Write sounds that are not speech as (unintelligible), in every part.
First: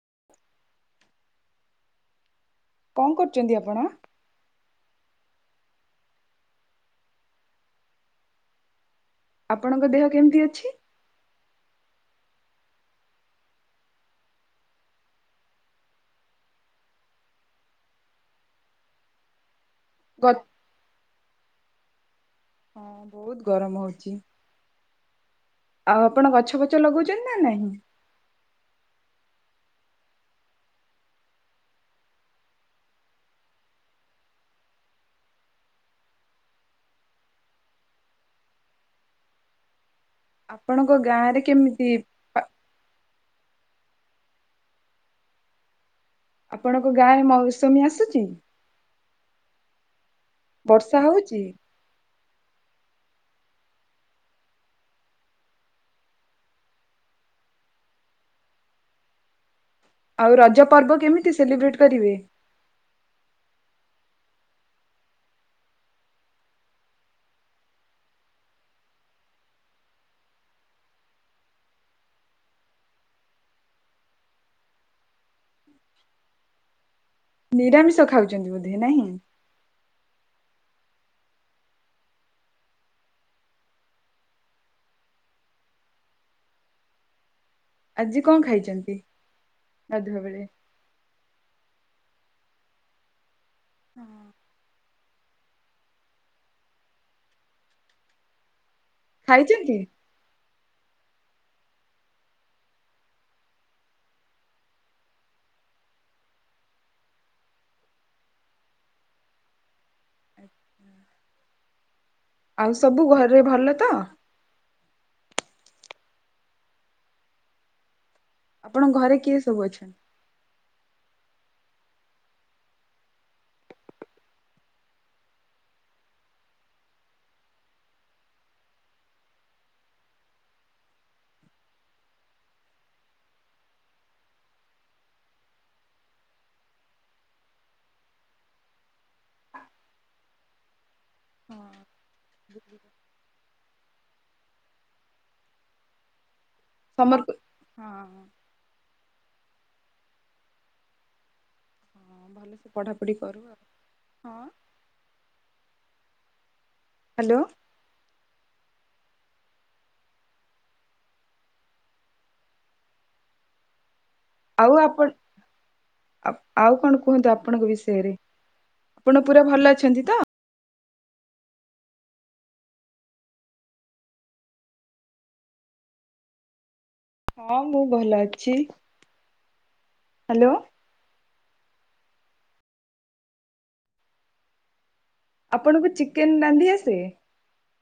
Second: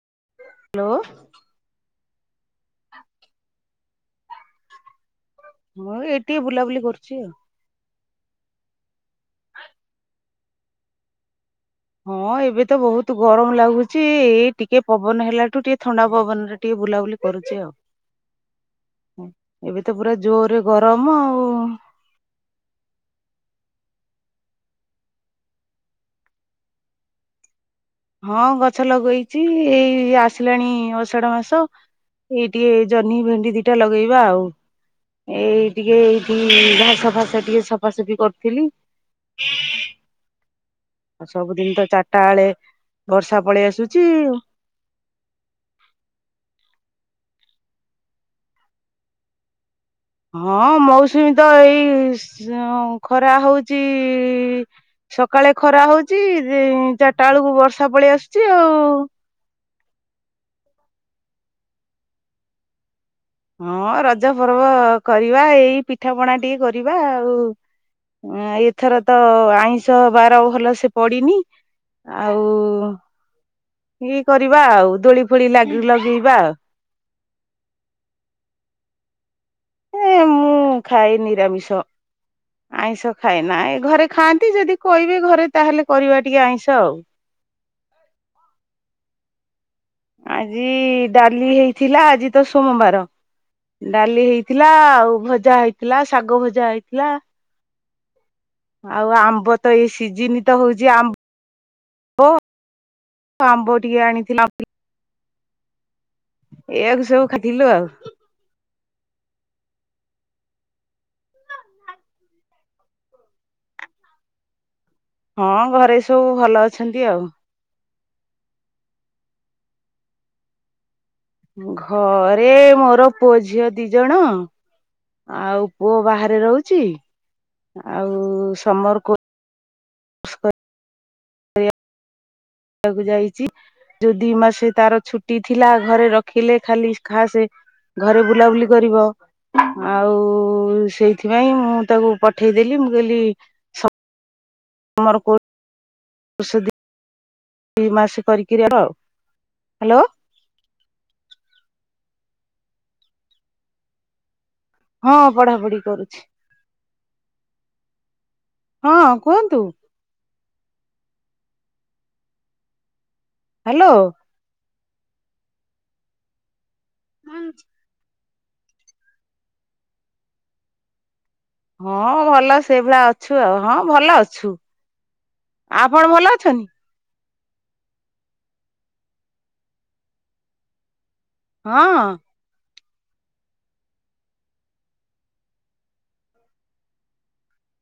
ହଁ (unintelligible) ହ୍ୟାଲୋ କଣ କରୁଛନ୍ତି ଆପଣ? ହଁ ଏ ଟିକେ ବୁଲାବୁଲି କରୁଛି ଆଉ। ଆପଣଙ୍କ ଦେହ କେମିତି ଅଛି। ହଁ ଏବେ ତ ବହୁତ ଗରମ ଲାଗୁଛି ଏଇ ଟିକେ ପବନ ହେଲାଠୁ ଟିକେ ଥଣ୍ଡା ପବନରେ ଟିକେ ବୁଲାବୁଲି କରୁଛି ଆଉ ଏବେ ତ ପୁରା ଗ ଜୋରରେ ଗରମ ଆଉ। ହଁ ବହୁତ ଗରମ ହଉଛି। ଆଉ ଆପଣ ଗଛ ଫଛ ଲଗଉଛନ୍ତି ନା ନାହିଁ। ହଁ ଗଛ ଲଗେଇଛି ଏଇ ଆସିଲାଣି ଅଷାଢ ମାସ। ଏଇ ଟିକେ ଜହ୍ନି ଭେଣ୍ଡି ଦିଟା ଲଗେଇବା ଆଉ। ଏଇ ଟିକେ ଏଇଠି ଘାସ ଫାସ ଟିକେ ସଫାସଫି କରିଥିଲି। ଆପଣଙ୍କ ଗା ଆଉ ସବୁଦିନ ତ ଚାରିଟା ବେଳେ ବର୍ଷା ପଳେଇ ଆସୁଛି ଆଉ। ଆପଣଙ୍କ ଗାଁ ରେ ମୌସୁମୀ ଆସୁଛି। ହଁ ବର୍ଷା ମୌସୁମୀ ହଉଛି? ତ ଏଇ ଶ ଖରା ହଉଛି। ସକାଳେ ଖରା ହଉଛି ଚାରିଟା ବେଳକୁ ବର୍ଷା ପଳେଇ ଆସୁଛି ଆଉ। ଆଉ ରଜ ପର୍ବ କେମିତି ସେଲିବ୍ରେଟ୍ କରିବେ। ହଁ ରଜ ପର୍ବ କରିବା ଏଇ ପିଠାପଣା ଟିକେ କରିବା ଆଉ। ଏଥର ତ ଆଇଁଶ ବାର ଭଲ ସେ ପଡିିନି। ଆଉ ଇଏ କରିବା ଆଉ ଦୋଳି ଫୋଳି ଲାଗି ଲଗେଇବା ଆଉ। ନିରାମିଷ ଖାଉଛନ୍ତି ବୋଧେ ନାହିଁ? ଏ ମୁଁ ଖାଏ ନିରାମିଷ। ଆଇଁଷ ଖାଏ ନା ଏ ଘରେ ଖାଆନ୍ତି ଯଦି କହିବେ ଘରେ ତାହେଲେ କରିବା ଟିକେ ଆଇଁଷ ଆଉ। ଆଜି କଣ ଖାଇଛନ୍ତି ଗାଧୁଆ ବେଳେ? ଜି ଡାଲି ହେଇଥିଲା ଆଜି ତ ସୋମବାର ଡାଲି ହେଇ ଥିଲା ଆଉ ଭଜା ହେଇଥିଲା ଶାଗ ଭଜା ହେଇଥିଲା। ଆଉ ଆମ୍ବ ତ ଖାଇଛନ୍ତି? ଏଇ ସି ସିଯିନି ତ ହଉଛି ଆ ମ୍ବ ଆମ୍ବ ଟିକେ ଆଣିଥିଲ। ଏଇଆକୁ ସବୁ ଖାଥିଲୁ ଆଉ। (inaudible) ଆଉ ସବୁ ଘରେ ଭଲ ତ? ହଁ ଘରେ ସବୁ ଭଲ ଅଛନ୍ତି ଆଉ ଆପଣଙ୍କ ଘରେ କିଏ ସବୁ ଅଛନ୍ତି? ଘରେ ମୋର ପୁଅ ଝିଅ ଦି ଜଣ। ଆଉ ପୁଅ ବାହାରେ ରହୁଛି ଆଉ ସମର କ କ (unintelligible) କୁ ଯାଇଛି ଯଉ ଦି ମାସେ ତାର ଛୁଟି ଥିଲା ଘରେ ରଖିଲେ ଖାଲି ଖାସେ ଘରେ ବୁଲାବୁଲି କରିବ। ଆଉ ସେଇଥିପାଇଁ ହଁ ମୁଁ ତାକୁ ପଠେଇଦେଲି ମୁଁ କହିଲି ଆମର କ ଷ ସମର ହଁ ଦଇ ମାସ କରିକି ଆଉ ହ୍ୟାଲୋ। ହଁ ଭଲସେ ପଢ଼ାପଢ଼ି କରୁ ଆଉ ହଁ। ହଁ ପଢାପଢି କରୁଛି। ହ୍ୟାଲୋ। ହଁ କୁହନ୍ତୁ। ହ୍ୟାଲୋ। ଆଉ ଆପଣ ଆଉ କଣ କୁହନ୍ତୁ ଆପଣଙ୍କ ବିଷୟରେ। ଆପଣ ପୁରା ଭଲ ଅଛନ୍ତି ତ? ହଁ ଭଲ ସେଇ ଭଳିଆ ଅଛୁ ଆଉ ହଁ ଭଲ ଅଛୁ। ଆପଣ ଭଲ ଅଛନ୍ତି? ହଁ ମୁଁ ଭଲ ଅଛି। ହ୍ୟାଲୋ। ହଁ। ଆପଣଙ୍କୁ ଚିକେନ ରାନ୍ଧି ଆସେ?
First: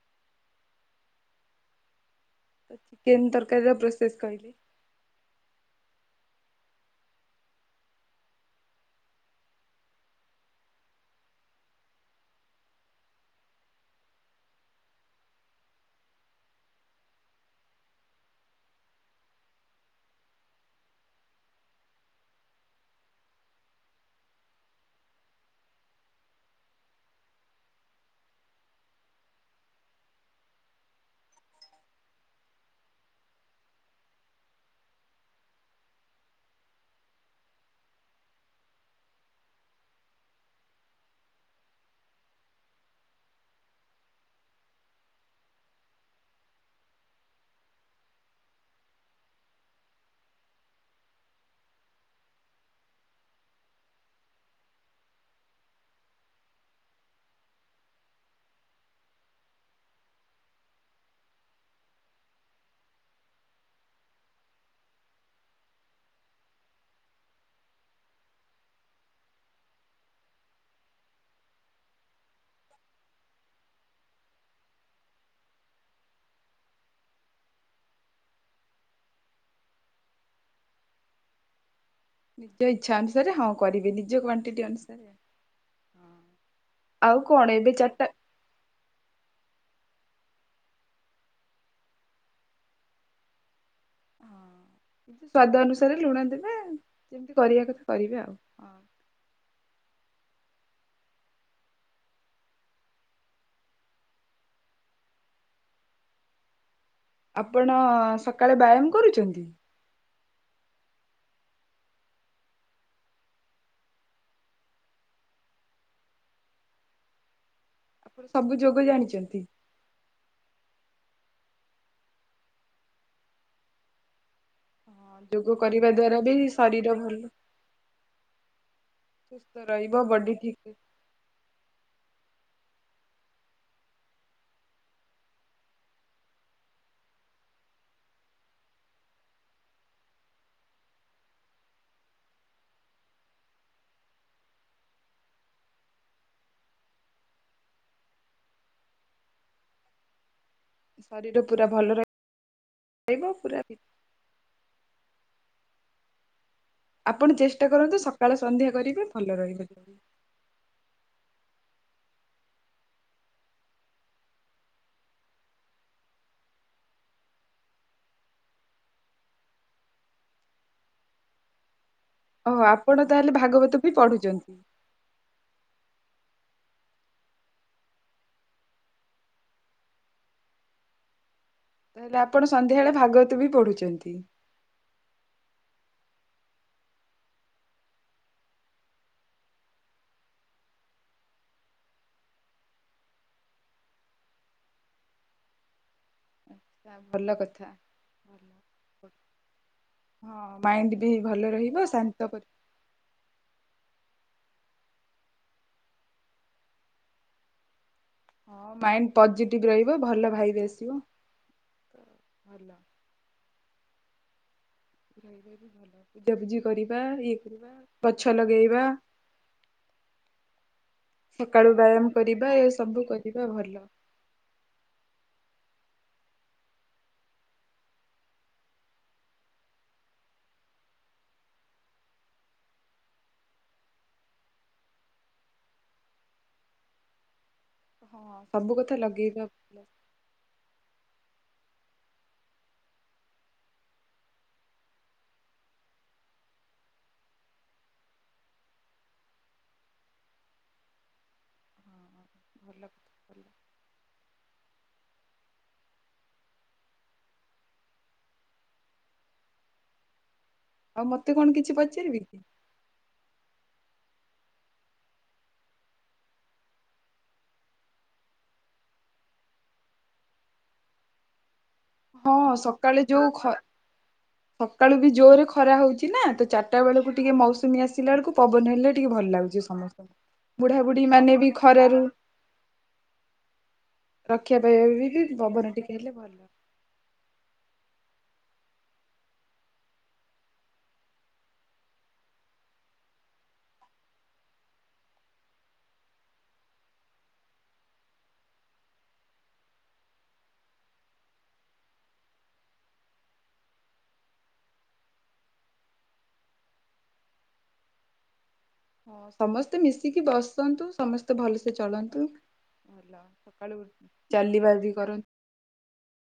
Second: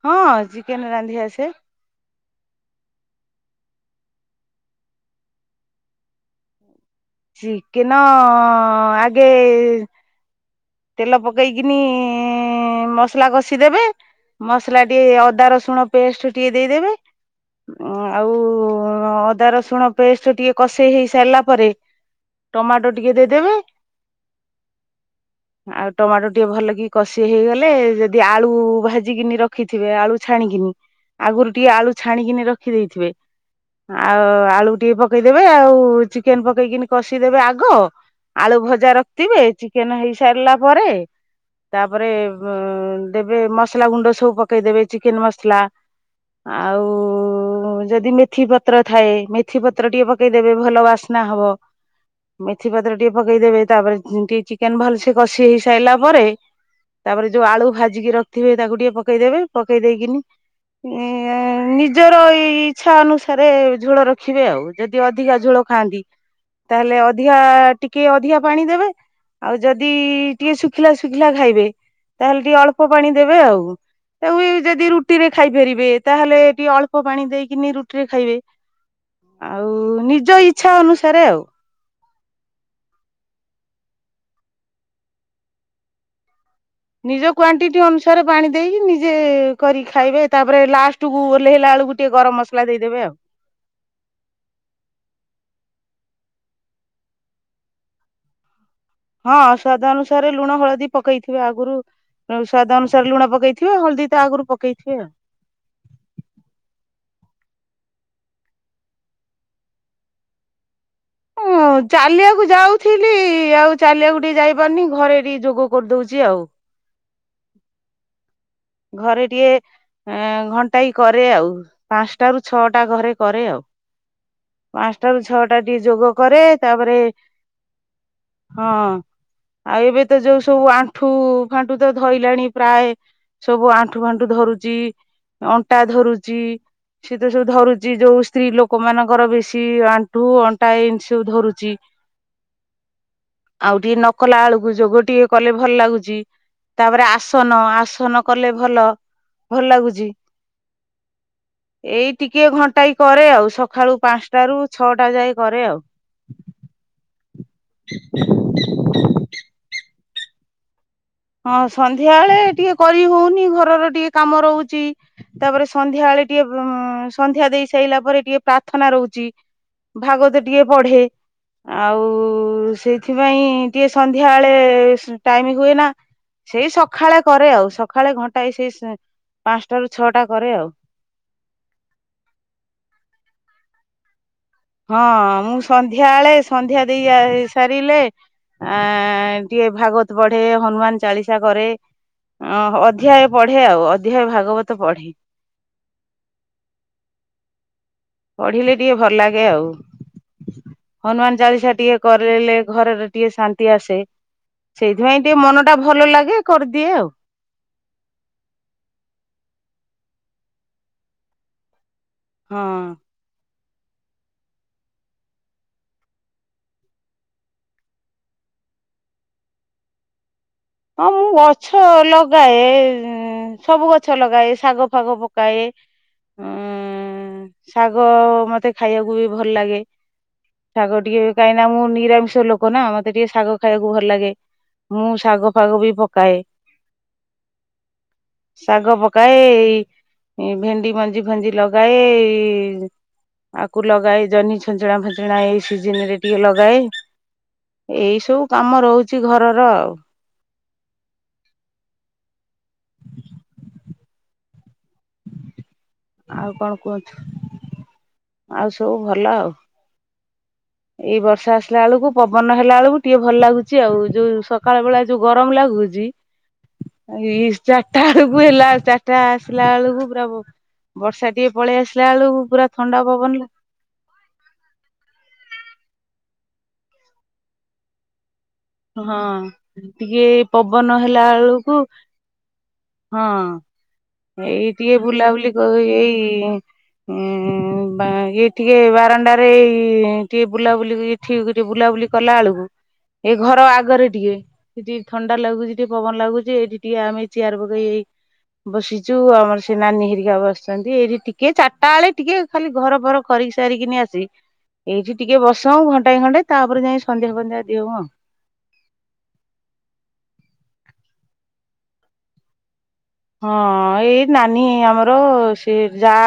ହଁ ଚିକେନ ରାନ୍ଧି ଆସେ। ତ ଚିକେନ ତରକାରୀର ପ୍ରୋସେସ୍ କହିଲେ। ଚିକେନ ଆଗେ ତେଲ ପକେଇକିନି ମସଲା କଷିଦେବେ ମସଲା ଟିକେ ଅଦା ରସୁଣ ପେଷ୍ଟ ଟିକେ ଦେଇଦେବେ। ଆଉ ଅଦା ରସୁଣ ପେଷ୍ଟ ଟିକେ କଷେଇ ହେଇ ସାରିଲା ପରେ ଟମାଟୋ ଟିକେ ଦେଇଦେବେ। ଆଉ ଟମାଟୋ ଟିକେ ଭଲ କି କଷି ହେଇଗଲେ ଯଦି ଆଳୁ ଭାଜିିକିନି ରଖିଥିବେ ଆଳୁ ଛାଣିକିନି। ଆଗରୁ ଟିକେ ଆଳୁ ଛାଣିକିନି ରଖିଦେଇଥିବେ। ଆଉ ଆଳୁ ଟିକେ ପକେଇଦେବେ ଆଉ ଚିକେନ ପକେଇକିନି କଷିଦେବେ ଆଗ। ଆଳୁ ଭଜା ରଖିଥିବେ ଚିକେନ ହେଇ ସାରିଲା ପରେ। ତାପରେ ଦେବେ ମସଲା ଗୁଣ୍ଡ ସବୁ ପକେଇଦବେ ଚିକେନ ମସଲା। ଆଉ ଯଦି ମେଥି ପତ୍ର ଥାଏ ମେଥି ପତ୍ର ଟିକେ ପ ପେକେଇଦେବେ ଭଲ ବାସ୍ନା ହବ ମେଥି ପତ୍ର ଟିକେ ପକେଇଦେବେ ତାପରେ ଟିକେ ଚିକେନ ଭଲ ସେ ସେ କଷି ହେଇ ସାରିଲା ପରେ ତାପରେ ଯୋଉ ଆଳୁ ଭାଜିକି ରଖିଥିବେ ତାକୁ ଟିକେ ପକେଇଦେବେ ପକେଇ ଦେଇକିନି ନିଜର ଏଇ ଇଚ୍ଛା ଅନୁସାରେ ଝୋଳ ରଖିବେ ଆଉ ଯଦି ଅଧିକା ଝୋଳ ଖାଆନ୍ତି ତାହେଲେ ଅଧିକା ଟିକେ ଅଧିକା ପାଣି ଦେବେ। ଆଉ ଯଦି ଟିକେ ଶୁଖିଲା ଶୁଖିଲା ଖାଇବେ ତାହେଲେ ଟିକେ ଅଳ୍ପ ପାଣି ଦେବେ ଆଉ। ତାକୁ ଯଦି ରୁଟିରେ ଖାଇପାରିବେ ତାହେଲେ ଟିକେ ଅଳ୍ପ ପାଣି ଦେଇକିନି ରୁଟିରେ ଖାଇବେ। ଆଉ ନିଜ ଇଚ୍ଛା ଅନୁସାରେ ଆଉ। ନିଜ ଇଚ୍ଛା ଅନୁସାରେ ହଁ କରିବେ ନିଜ କ୍ୱଣ୍ଟିଟି ଅନୁସାରେ। ଆଉ ନିଜ କଣ ଏବେ କ୍ଵାଣ୍ଟିଟି ଚାରିଟା ଅନୁସାରେ ପାଣି ଦେଇକି ନିଜେ କରିି ଖାଇବେ ତାପରେ ଲାଷ୍ଟକୁୁ ଓହ୍ଲେଇଲାବେଳକୁ ଟିକେ ଗରମ ମସଲା ଦେଇଦେବେ ଆଉ। କିନ୍ତୁ ସ୍ଵାଦ ଅନୁସାରେ ଲୁଣ ଦେବେ ଯେମିତି କରିବା କଥା କରିବେ ଆଉ। ହଁ ହଁ ସ୍ୱାଦ ଅନୁସାରେ ଲୁଣ ହଳଦୀ ପକେଇଥିବେ ଆଗରୁ। ସ୍ୱାଦ ଅନୁସାରେ ଲୁଣ ପକେଇଥିବ ହଳଦୀ ତ ଆଗରୁ ପକେଇଥିବ ଆଉ। ଆପଣ ସକାଳେ ବ୍ୟାୟାମ କରୁଛନ୍ତି? ହଁ ଚାଲିବାକୁ ଯାଉଥିଲି ଆଉ ଚାଲିବାକୁ ଟିକେ ଯାଇପାରୁନି ଘରେ ଟିକେ ଯୋଗ କରିଦଉଛି ଆଉ। ସବୁ ଯୋଗ ଘରେ ଜାଣିଛନ୍ତି? ଟିକେ ଘଣ୍ଟାଏ କରେ ଆଉ ପାଞ୍ଚଟା ରୁ ଛଅଟା ଘରେ କରେ ଆଉ। ହଁ, ପାଞ୍ଚଟା ର ଯୋଗ ଛଅଟା ଟିକେ କରିବା ଯୋଗ ଦ୍ଵାରା ବି କରେ ଶରୀର ତାପରେ ଭଲ ହଁ ସୁସ୍ଥ ଆଉ ରହିବ ଏବେ ତ ବଡି ଯୋଉ ଠିକ ସବୁ ଆ ଣ୍ଠୁ ଫାଣ୍ଠୁ ତ ଧଇଲାଣି ପ୍ରାୟ ସବୁ ଆଣ୍ଠୁ ଫାଣ୍ଠୁ, ଧରୁଚି ଅଣ୍ଟା ଧରୁଚି। ସେ ତ ସବୁ ଧରୁଚି ଯୋଉ ସ୍ତ୍ରୀ ଲୋକ ମାନଙ୍କର ବେଶୀ ଆଣ୍ଠୁ ଅଣ୍ଟା ଏମିତି ସବୁ ଧରୁଚି। ଆଉ ଟିକେ ନକଲା ଆଳକୁ ଯୋଗ ଟିକେ କଲେ ଭଲ ଲାଗୁଚି। ତାପରେ ଆସନ ଆସନ କଲେ ଭଲ ଭଲ ଲାଗୁଛି। ଶରୀର ପୁରା ଭଲ ଏଇ ଟିକେ ଘଣ୍ଟାାଏ କରେ ରହିବ ଆଉ ପୁରା ସକାଳୁ ପାଞ୍ଚ ଟା ରୁ ଛଅଟା ଯାଏ କରେ ଆଉ। ଆପଣ ଚେଷ୍ଟା କରନ୍ତୁ ସକାଳ ସନ୍ଧ୍ୟା କରିବେ ଭଲ ରହିବ ଦେହ। ହଁ ସନ୍ଧ୍ୟା ବଳେ ଟିକେ କରି ହଉନି ଘରର ଟିକେ କାମ ରହୁଛି। ତାପରେ ସନ୍ଧ୍ୟା ବେଳେ ଟିକେ ଉ ସନ୍ଧ୍ୟାଦେଇ ସାଇଲା ପରେ ଟିକେ ପ୍ରାର୍ଥନା ରହୁଛି। ଭାଗବତ ଟିକେ ପଢେ। ଆଉ ଓ ଓହୋ ଆପଣ ତାହେଲେ ସେଇଥିପାଇଁ ଭାଗବତ ଟିକେ ବି ପଢୁଛନ୍ତି। ସନ୍ଧ୍ୟାବେଳେ ଟାଇମ ହୁଏନା। ସେଇ ସକାଳେ କରେ ଆଉ ସକାଳେ ଘଣ୍ଟାଏ ସେଇ ପାଞ୍ଚଟା ର ଛଅଟା କରେ ଆଉ। ତାହେଲେ ଆପଣ ସନ୍ଧ୍ୟାବେଳେ ଭାଗବତ ବି ପଢୁଛନ୍ତି? ହଁ ମୁଁ ସନ୍ଧ୍ୟା ଆଳେ ସନ୍ଧ୍ୟା ଦେଇ ସାରିଲେ ଆ ଟିକେ ଭାଗବତ ପଢେ, ହନୁମାନ ଚାଳିଶା କରେ। ଓ ଅଧ୍ୟାୟ ପଢେ ଆଉ ଅଧ୍ୟାୟ ଭାଗବତ ପଢେ। ଭଲ କଥା। ପଢିଲେ ଟିକେ ଭଲ ଲାଗେ ଆଉ ହଁ ମାଇଣ୍ଡ ବି ଭଲ ହନୁମାନ ଚାଳିଶା ରହିବ ଟିକେ ଶାନ୍ତ କରି କରିଲେ ଘରେରେ ଟିକେ ଶାନ୍ତି ଆସେ ସେଇଥିପାଇଁ ଟିକେ ମନ ଟା ଭଲ ଲାଗେ କରିଦିଏ ଆଉ। ହଁ ମାଇଣ୍ଡ ପଜିଟିଭ ରହିବ ଭଲ ଭାଇଵ୍ ଆସିବ। ଭଲ ହଁ। (unintelligible) ପୂଜାପୂଜି କରିବା, ଇଏ କରିବା ଗଛ ଲଗେଇବା। ହଁ ମୁଁ ସକାଳୁ ଗଛ ବ୍ୟାୟାମ କରିବା ଏ ଲଗାଏ ସବୁ କରିବା ଭଲ। ସବୁ ଗଛ ଗଛ ଲଗାଏ ଶାଗ ଫାଗ ପକାଏ। ଉ ଶାଗ ମତେ ଖାଇବାକୁ ବି ଭଲ ଲାଗେ। ଶାଗ ଟିକେ କାହିଁକ ନା ମୁଁ ନିରାମିଷ ଲୋକ ନା ମତେ ଟିକେ ଶାଗ ଖାଇବାକୁ ଭଲ ଲାଗେ। ମୁଁ ଶାଗ ଫାଗ ବି ପକାଏ। ହଁ ସବୁ କଥା ଶାଗ ପକାଏ ଲଗେଇବା ଭଲ ଏଇ ଏ ଭେଣ୍ଡି ମଞ୍ଜି ଫଞ୍ଜି ଲଗାଏ। ଆକୁ ଲଗାଏ ଜହ୍ନି ଛଞ୍ଚଣା ଫାଞ୍ଚଣା ଏଇ ସିଜନ ରେ ଟିକେ ଲଗାଏ। ଏଇ ସବୁ କାମ ରହୁଛି ଘରର ଆଉ। (inaudible) ଆଉ କଣ କୁହନ୍ତୁ। ଆଉ ସବୁ ଭଲ ଆଉ। ଆଉ ଏଇ ମତେ କଣ ବର୍ଷା କିଛି ଆସିଲା ବେଳକୁ ପଚାରିବେ କି? ପବନ ହେଲା ବେଳକୁ ଟିକେ ଭଲ ଲାଗୁଛି ଆଉ ଯୋଉ ସକାଳ ବେଳା ଯୋଉ ଗରମ ଲାଗୁଚି ଏଇ ଚାରିଟା ବେଳକୁ ହେଲା ଚାରିଟା ଆସିଲା ବେଳକୁ ପ୍ରଭୁ ବର୍ଷା ଟିକେ ପଳେଇ ଆସ୍ ହଁ ସକାଳେ ଯୋଉ ଖ ସକାଳୁ ବି ଜୋରରେ ଖରା ହଉଚି ନା ତ ଚାରିଟା ବେଳକୁ ଟିକେ ମୌସୁମୀ ଆସିଲା ବେଳକୁ ପବନ ହେଲେ ଟିକେ ଭଲ ହଁ ଲାଗୁଛି ଟିକେ ସମସ୍ତଙ୍କୁ ପବନ ବୁଢ଼ାାବୁଢ଼ୀ ହେଲା ମାନେ ବି ବେଳକୁ ଖରାରୁ ହଁ ରକ୍ଷା ଏଇ ପାଇବା ଟିକେ ବି ବୁଲାବୁଲି ପବନ ଟିକେ ହେଲେ ଭଲ। ଏଇ ଉଁ ଇଏ ଟିକେ ବାରଣ୍ଡାରେ ଏଇ ଟିକେ କ ବୁଲାବୁଲି କଲା ବେଳକୁ ଏ ଘର ଆଗରେ ଟିକେ। ସେଠି ଥଣ୍ଡାଲାଗୁଛି, ଟିକେ ପବନଲାଗୁଛି, ଏଠି ଟିକେ ଆମେ ଚିଆର ପକେଇକି ବସିଚୁ ଆମର ସେ ନାନୀ ହେରିକା ବସିଛନ୍ତି ଏଠି ଟିକେ ଚାରିଟା ବେଳେ ଟିକେ ଖାଲି ଘରଫର ଖରିକି ସାରିକିନି ଆସି ଏଇଠି ଟିକେ ବସଉଁ ଘଣ୍ଟାଏ ଘଣ୍ଟଓ ତାପରେ ଯାଇ ସନ୍ଧ୍ୟା ସନ୍ଧ୍ୟା ଦିଅ ହଉ ଆଉ। ହଁ ସମସ୍ତେ ମିଶିକି ବସନ୍ତୁ। ସମସ୍ତେ ଭଲସେ ଚଳନ୍ତୁ ଭଲ ସକାଳୁ ହଁ ଏଇ ନାନୀ ଚାଲିବା ବି ଆମର କରନ୍ତୁ। ସେ ଯା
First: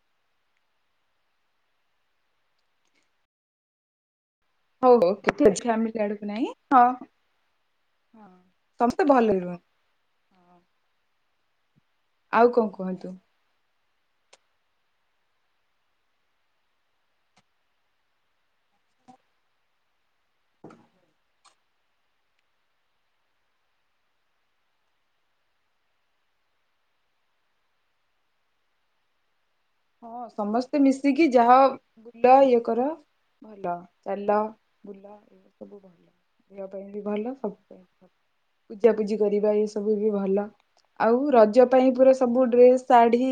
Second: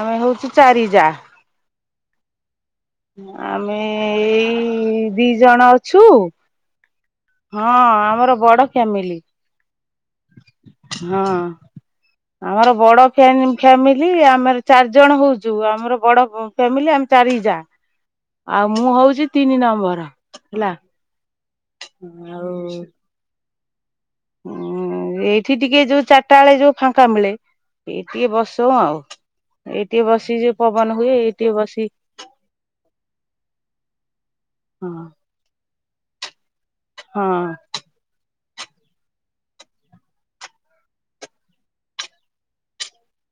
ଆମେ ହଉଚୁ ଚାରି ଯା। ଆମେ ଏଇ ଦି ଜଣ ଅଛୁ ହଁ ଆମର ବଡ ଫ୍ୟାମିଲି (unintelligible) ହଁ ଆଉ କଣ ଆମର ବଡ କୁହନ୍ତୁ? ଫ୍ୟାମି ଫ୍ୟାମିଲି ଆମର ଚାରି ଜଣ ହଉଛୁ ଆମର ବଡ ଫ୍ୟାମିଲି ଆମେ ଚାରି ଯା ଆଉ ମୁଁ ହଉଛି ତିନି ନମ୍ବର ହେଲା ଆଉ ହଁ ଏଇଠି ଟିକେ ଯୋଉ ଚାରିଟା ବେଳେ ଯୋଉ ଫାଙ୍କା ମିଳେ ଏ ଟିକେ ବସୁ ଆଉ ଏଇ ଟିକେ ହଁ ବସି ଯୋଉ ସମସ୍ତେ ପବନ ହୁଏ ମିଶିକି ଏଇ ଟିକେ ଯାହା ବସି ବୁଲ ଇଏ କର ଭଲ ଚାଲ ବୁଲ ହଁ ଏ ସବୁ ଭଲ ଯିବା ପାଇଁ ବି ଭଲ ସବୁ ହଁ ଭଲ ପୂଜାପୂଜି କରିବା ଏ ସବୁ ବି ଭଲ ଆଉ ରଜ ପାଇଁ ପୁରା ସବୁ ଡ୍ରେସ ଶାଢୀ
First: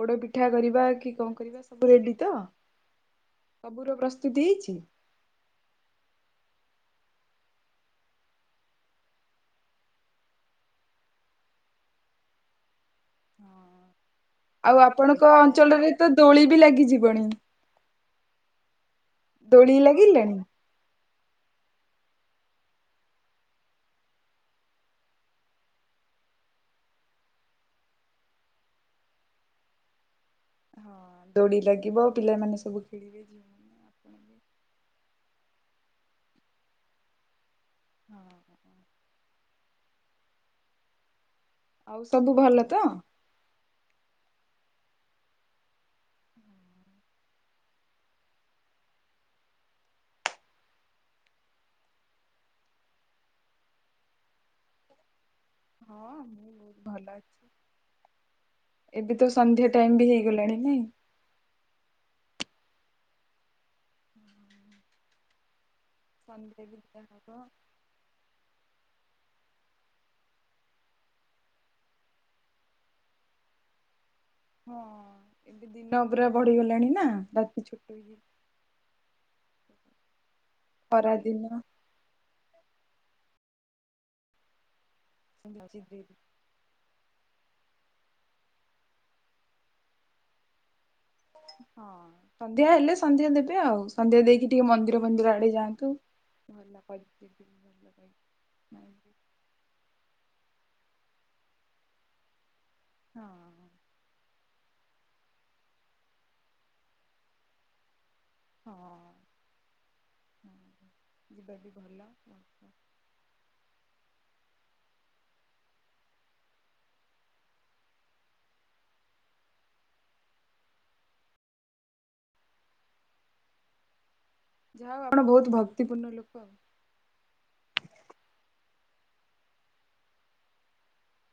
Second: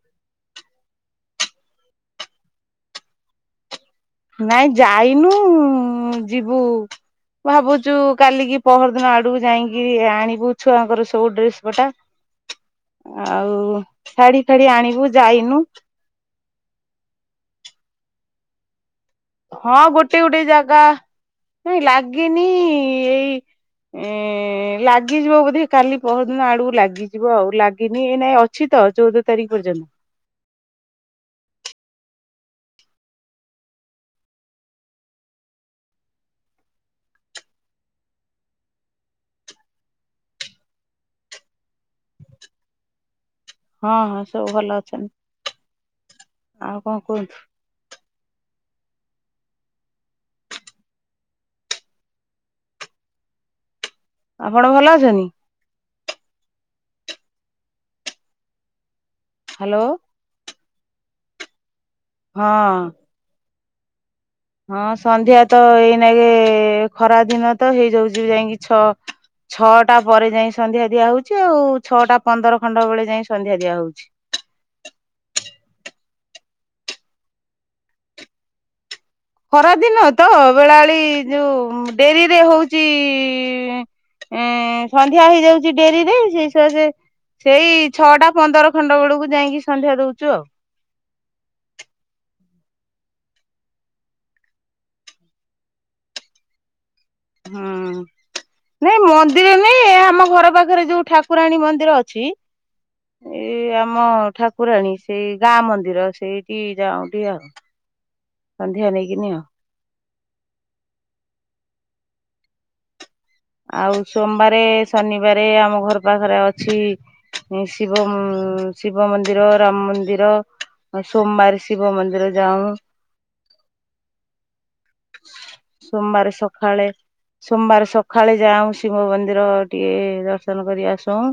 ପୋଡପି ମିଠା କରିବା କି କଣ କରିବା ସବୁ ରେଡି ତ ସବୁର ପ୍ରଶ୍ନ ନାଇଁ ଯାଇନୁ ଯିବୁ ଭାବୁଛୁ କାଲିକି ପହର ଦିନ ଆଡକୁ ଯାଇକି ଆଣିବୁ ଛୁଆଙ୍କର ସବୁ ଡ୍ରେସ୍ ପଟା ଆଉ ଶାଢୀ ଫାଢୀ ଆଉ ଆଣିବୁ ଆପଣଙ୍କ ଯାଇନୁ ଅଞ୍ଚଳରେ ତ ଦୋଳି ବି ଲାଗିଯିବଣି? ହଁ ଦୋଳି ଗୋଟେ ଲାଗିଲାଣି ଗୋଟେ ଜାଗା ରେ ଲାଗିନି ଏଇ ଏ ଲାଗିଯିବ ବୋଧେ କାଲି ପହରଦିନ ଆଡକୁ ଲାଗିଯିବ ଆଉ ଲାଗିନି ଏ ନାଇଁ ଅଛି ତ ଚଉଦ ତାରିଖ ପର୍ଯ୍ୟନ୍ତ। ହଁ। ଦୋଡ଼ି ଲାଗିବ ଆ ପିଲାମାନେେ ସବୁ ଖେଳିବେ ଯ ହଁଁ। ଆଉ ସବୁ ଭଲ ତ? ହଁ ହଁ ସବୁ ଭଲ ଅଛନ୍ତି ଆଉ କଣ କୁହନ୍ତୁ? ଆପଣ ଭଲ ଅଛନ୍ତି? ହଁ ମୁଁ ବହୁତ ଭଲ ଅଛି ଏବେ ତ ସନ୍ଧ୍ୟା ହ୍ୟାଲୋ ଟାଇମ ବି ହେଇ ଗଲାଣି ନାଇଁ ହଁ ହଁ ସନ୍ଧ୍ୟା ତ ଏଇ ସନ୍ଧ୍ୟା ବି ନ ଖରା ଦିଆହବ ଦିନ ତ ହେଇଯାଉଛି ଯାଇକି ଛଅ ଛଅଟା ପରେ ଯାଇ ସନ୍ଧ୍ୟା ଦିଆ ହଉଛି ଆଉ ଛଅଟା ପନ୍ଦର ଖଣ୍ଡ ବେଳେ ଯାଇଏ ସନ୍ଧ୍ୟା ଦିଆ ହଉଚି। ହଁ ଏବେ ଦିନ ପୁରା ବଢିଗଲାଣି ନା ରାତି ଛୋଟ ହେଇ ଖରାଦିନ ତ ବେଳାବେଳି ଖରା ଦିନ ହଁ ଯୋଉ ଡେରିରେ ହଉଚି ସନ୍ଧ୍ୟା ହେଇଯାଉଛି ଡେରିରେ ସେଇସକାଶେ ସେଇ ଛଅଟା ପନ୍ଦର ଖଣ୍ଡ ବେଳକୁ ଯାଇଂକି ସନ୍ଧ୍ୟା ଦଉଛୁ ଆଉ। ହଁ। ସନ୍ଧ୍ୟା ହେଲେ ସନ୍ଧ୍ୟା ଦେବେ ଆଉ ସନ୍ଧ୍ୟା ଦେଇକି ଟିକେ ମନ୍ଦିର ଫଂନ୍ଦିର ଆଡେ ଯାଆନ୍ତୁ ଭଲ ନା କ (inaudible) ହଁ ନାଇଁ ମ ତିନି ଆମ ଘର ପାଖରେ ଯୋଉ ଠାକୁରାଣୀ ମନ୍ଦିର ଅଛି ହଁ ଏଇ ଆମ ଠାକୁ କୁରାଣୀ ସେଇ ଗାଁ ମନ୍ଦିର ସେଇଠି ଯାଅ ଦିଅ ସନ୍ଧ୍ୟା ନେଇକି ନିଅ। ହୁଁ ଯିବା ବି ଭଲ (inaudible) ଆଉ ସୋମବାରେ ଶନିବାରେ ଆମ ଘର ପାଖରେ ଅଛି ଶିବ ଶିବ ମନ୍ଦିର ରାମ ମନ୍ଦିର ଆ ସୋମବାର ଶିବ ମନ୍ଦିର ଯାଉ ଯାହା ହଉ ଆପଣ ବହୁତ ଭକ୍ତିପୂର୍ଣ୍ଣ ସୋମବାର ଲୋକ। ସକାଳେ ସୋମବାର ସକାଳେ ଯାଉ ଶିବ ମନ୍ଦିର ଟିକେ ଦର୍ଶନ କରି ଆସଉଁ।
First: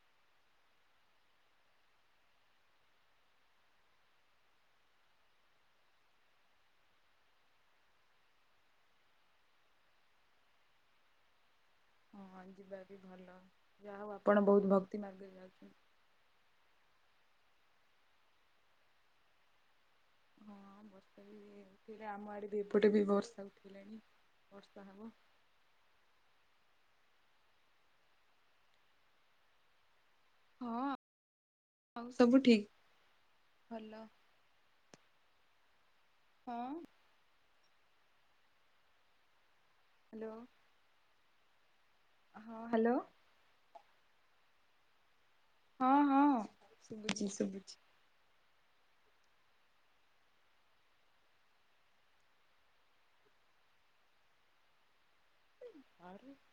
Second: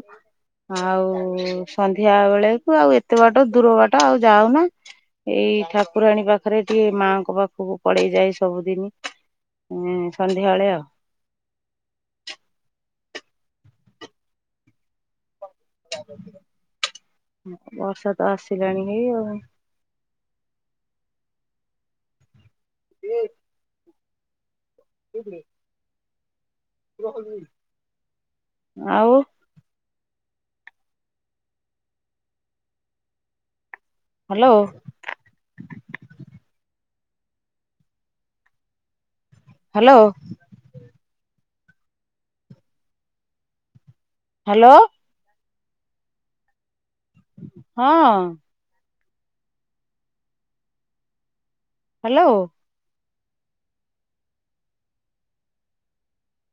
ଆଉ ସନ୍ଧ୍ୟା ବେଳକୁ ଆଉ ଏତେ ବାଟ ଦୂର ବାଟ ଆଉ ଯାଉନା। ଏଇ ଠାକୁରାଣୀ ପାଖରେ ଟିକେ ମାଙ୍କ ପାଖକୁ ପଲେଇ ଯାଇ ସବୁଦିନ ସନ୍ଧ୍ୟାବେଳେ ଆଉ। ହଁ ଯିବା ବି ଭଲ ଯାହା ହଉ ଆପଣ ବହୁତ ଭକ୍ତି ମାର୍ଗ ରେ ଯାଉଛନ୍ତି। ବର୍ଷା ତ ଆସିଲାଣି ହେଇ ଆଉ। ହଁ ବର୍ଷା ବି ଥିଲା ଆମ ଆଡ଼େ ବି ଏପଟେ ବି ବର୍ଷାକୁ ଉଠିଲାଣି ବର୍ଷା ହେବ। (inaudible) ଆଉ ହଁ ଆଉ ସବୁ ଠିକ୍ ଭଲ। ହାଲୋ। ହଁ। ହାଲୋ। ହାଲୋ। ହଁ ହାଲୋ। ହାଲୋ। ହଁ-ହଁ ଶୁଭୁଚି-ଶୁଭୁଚି। ହଁ। ହାଲୋ। (inaudible)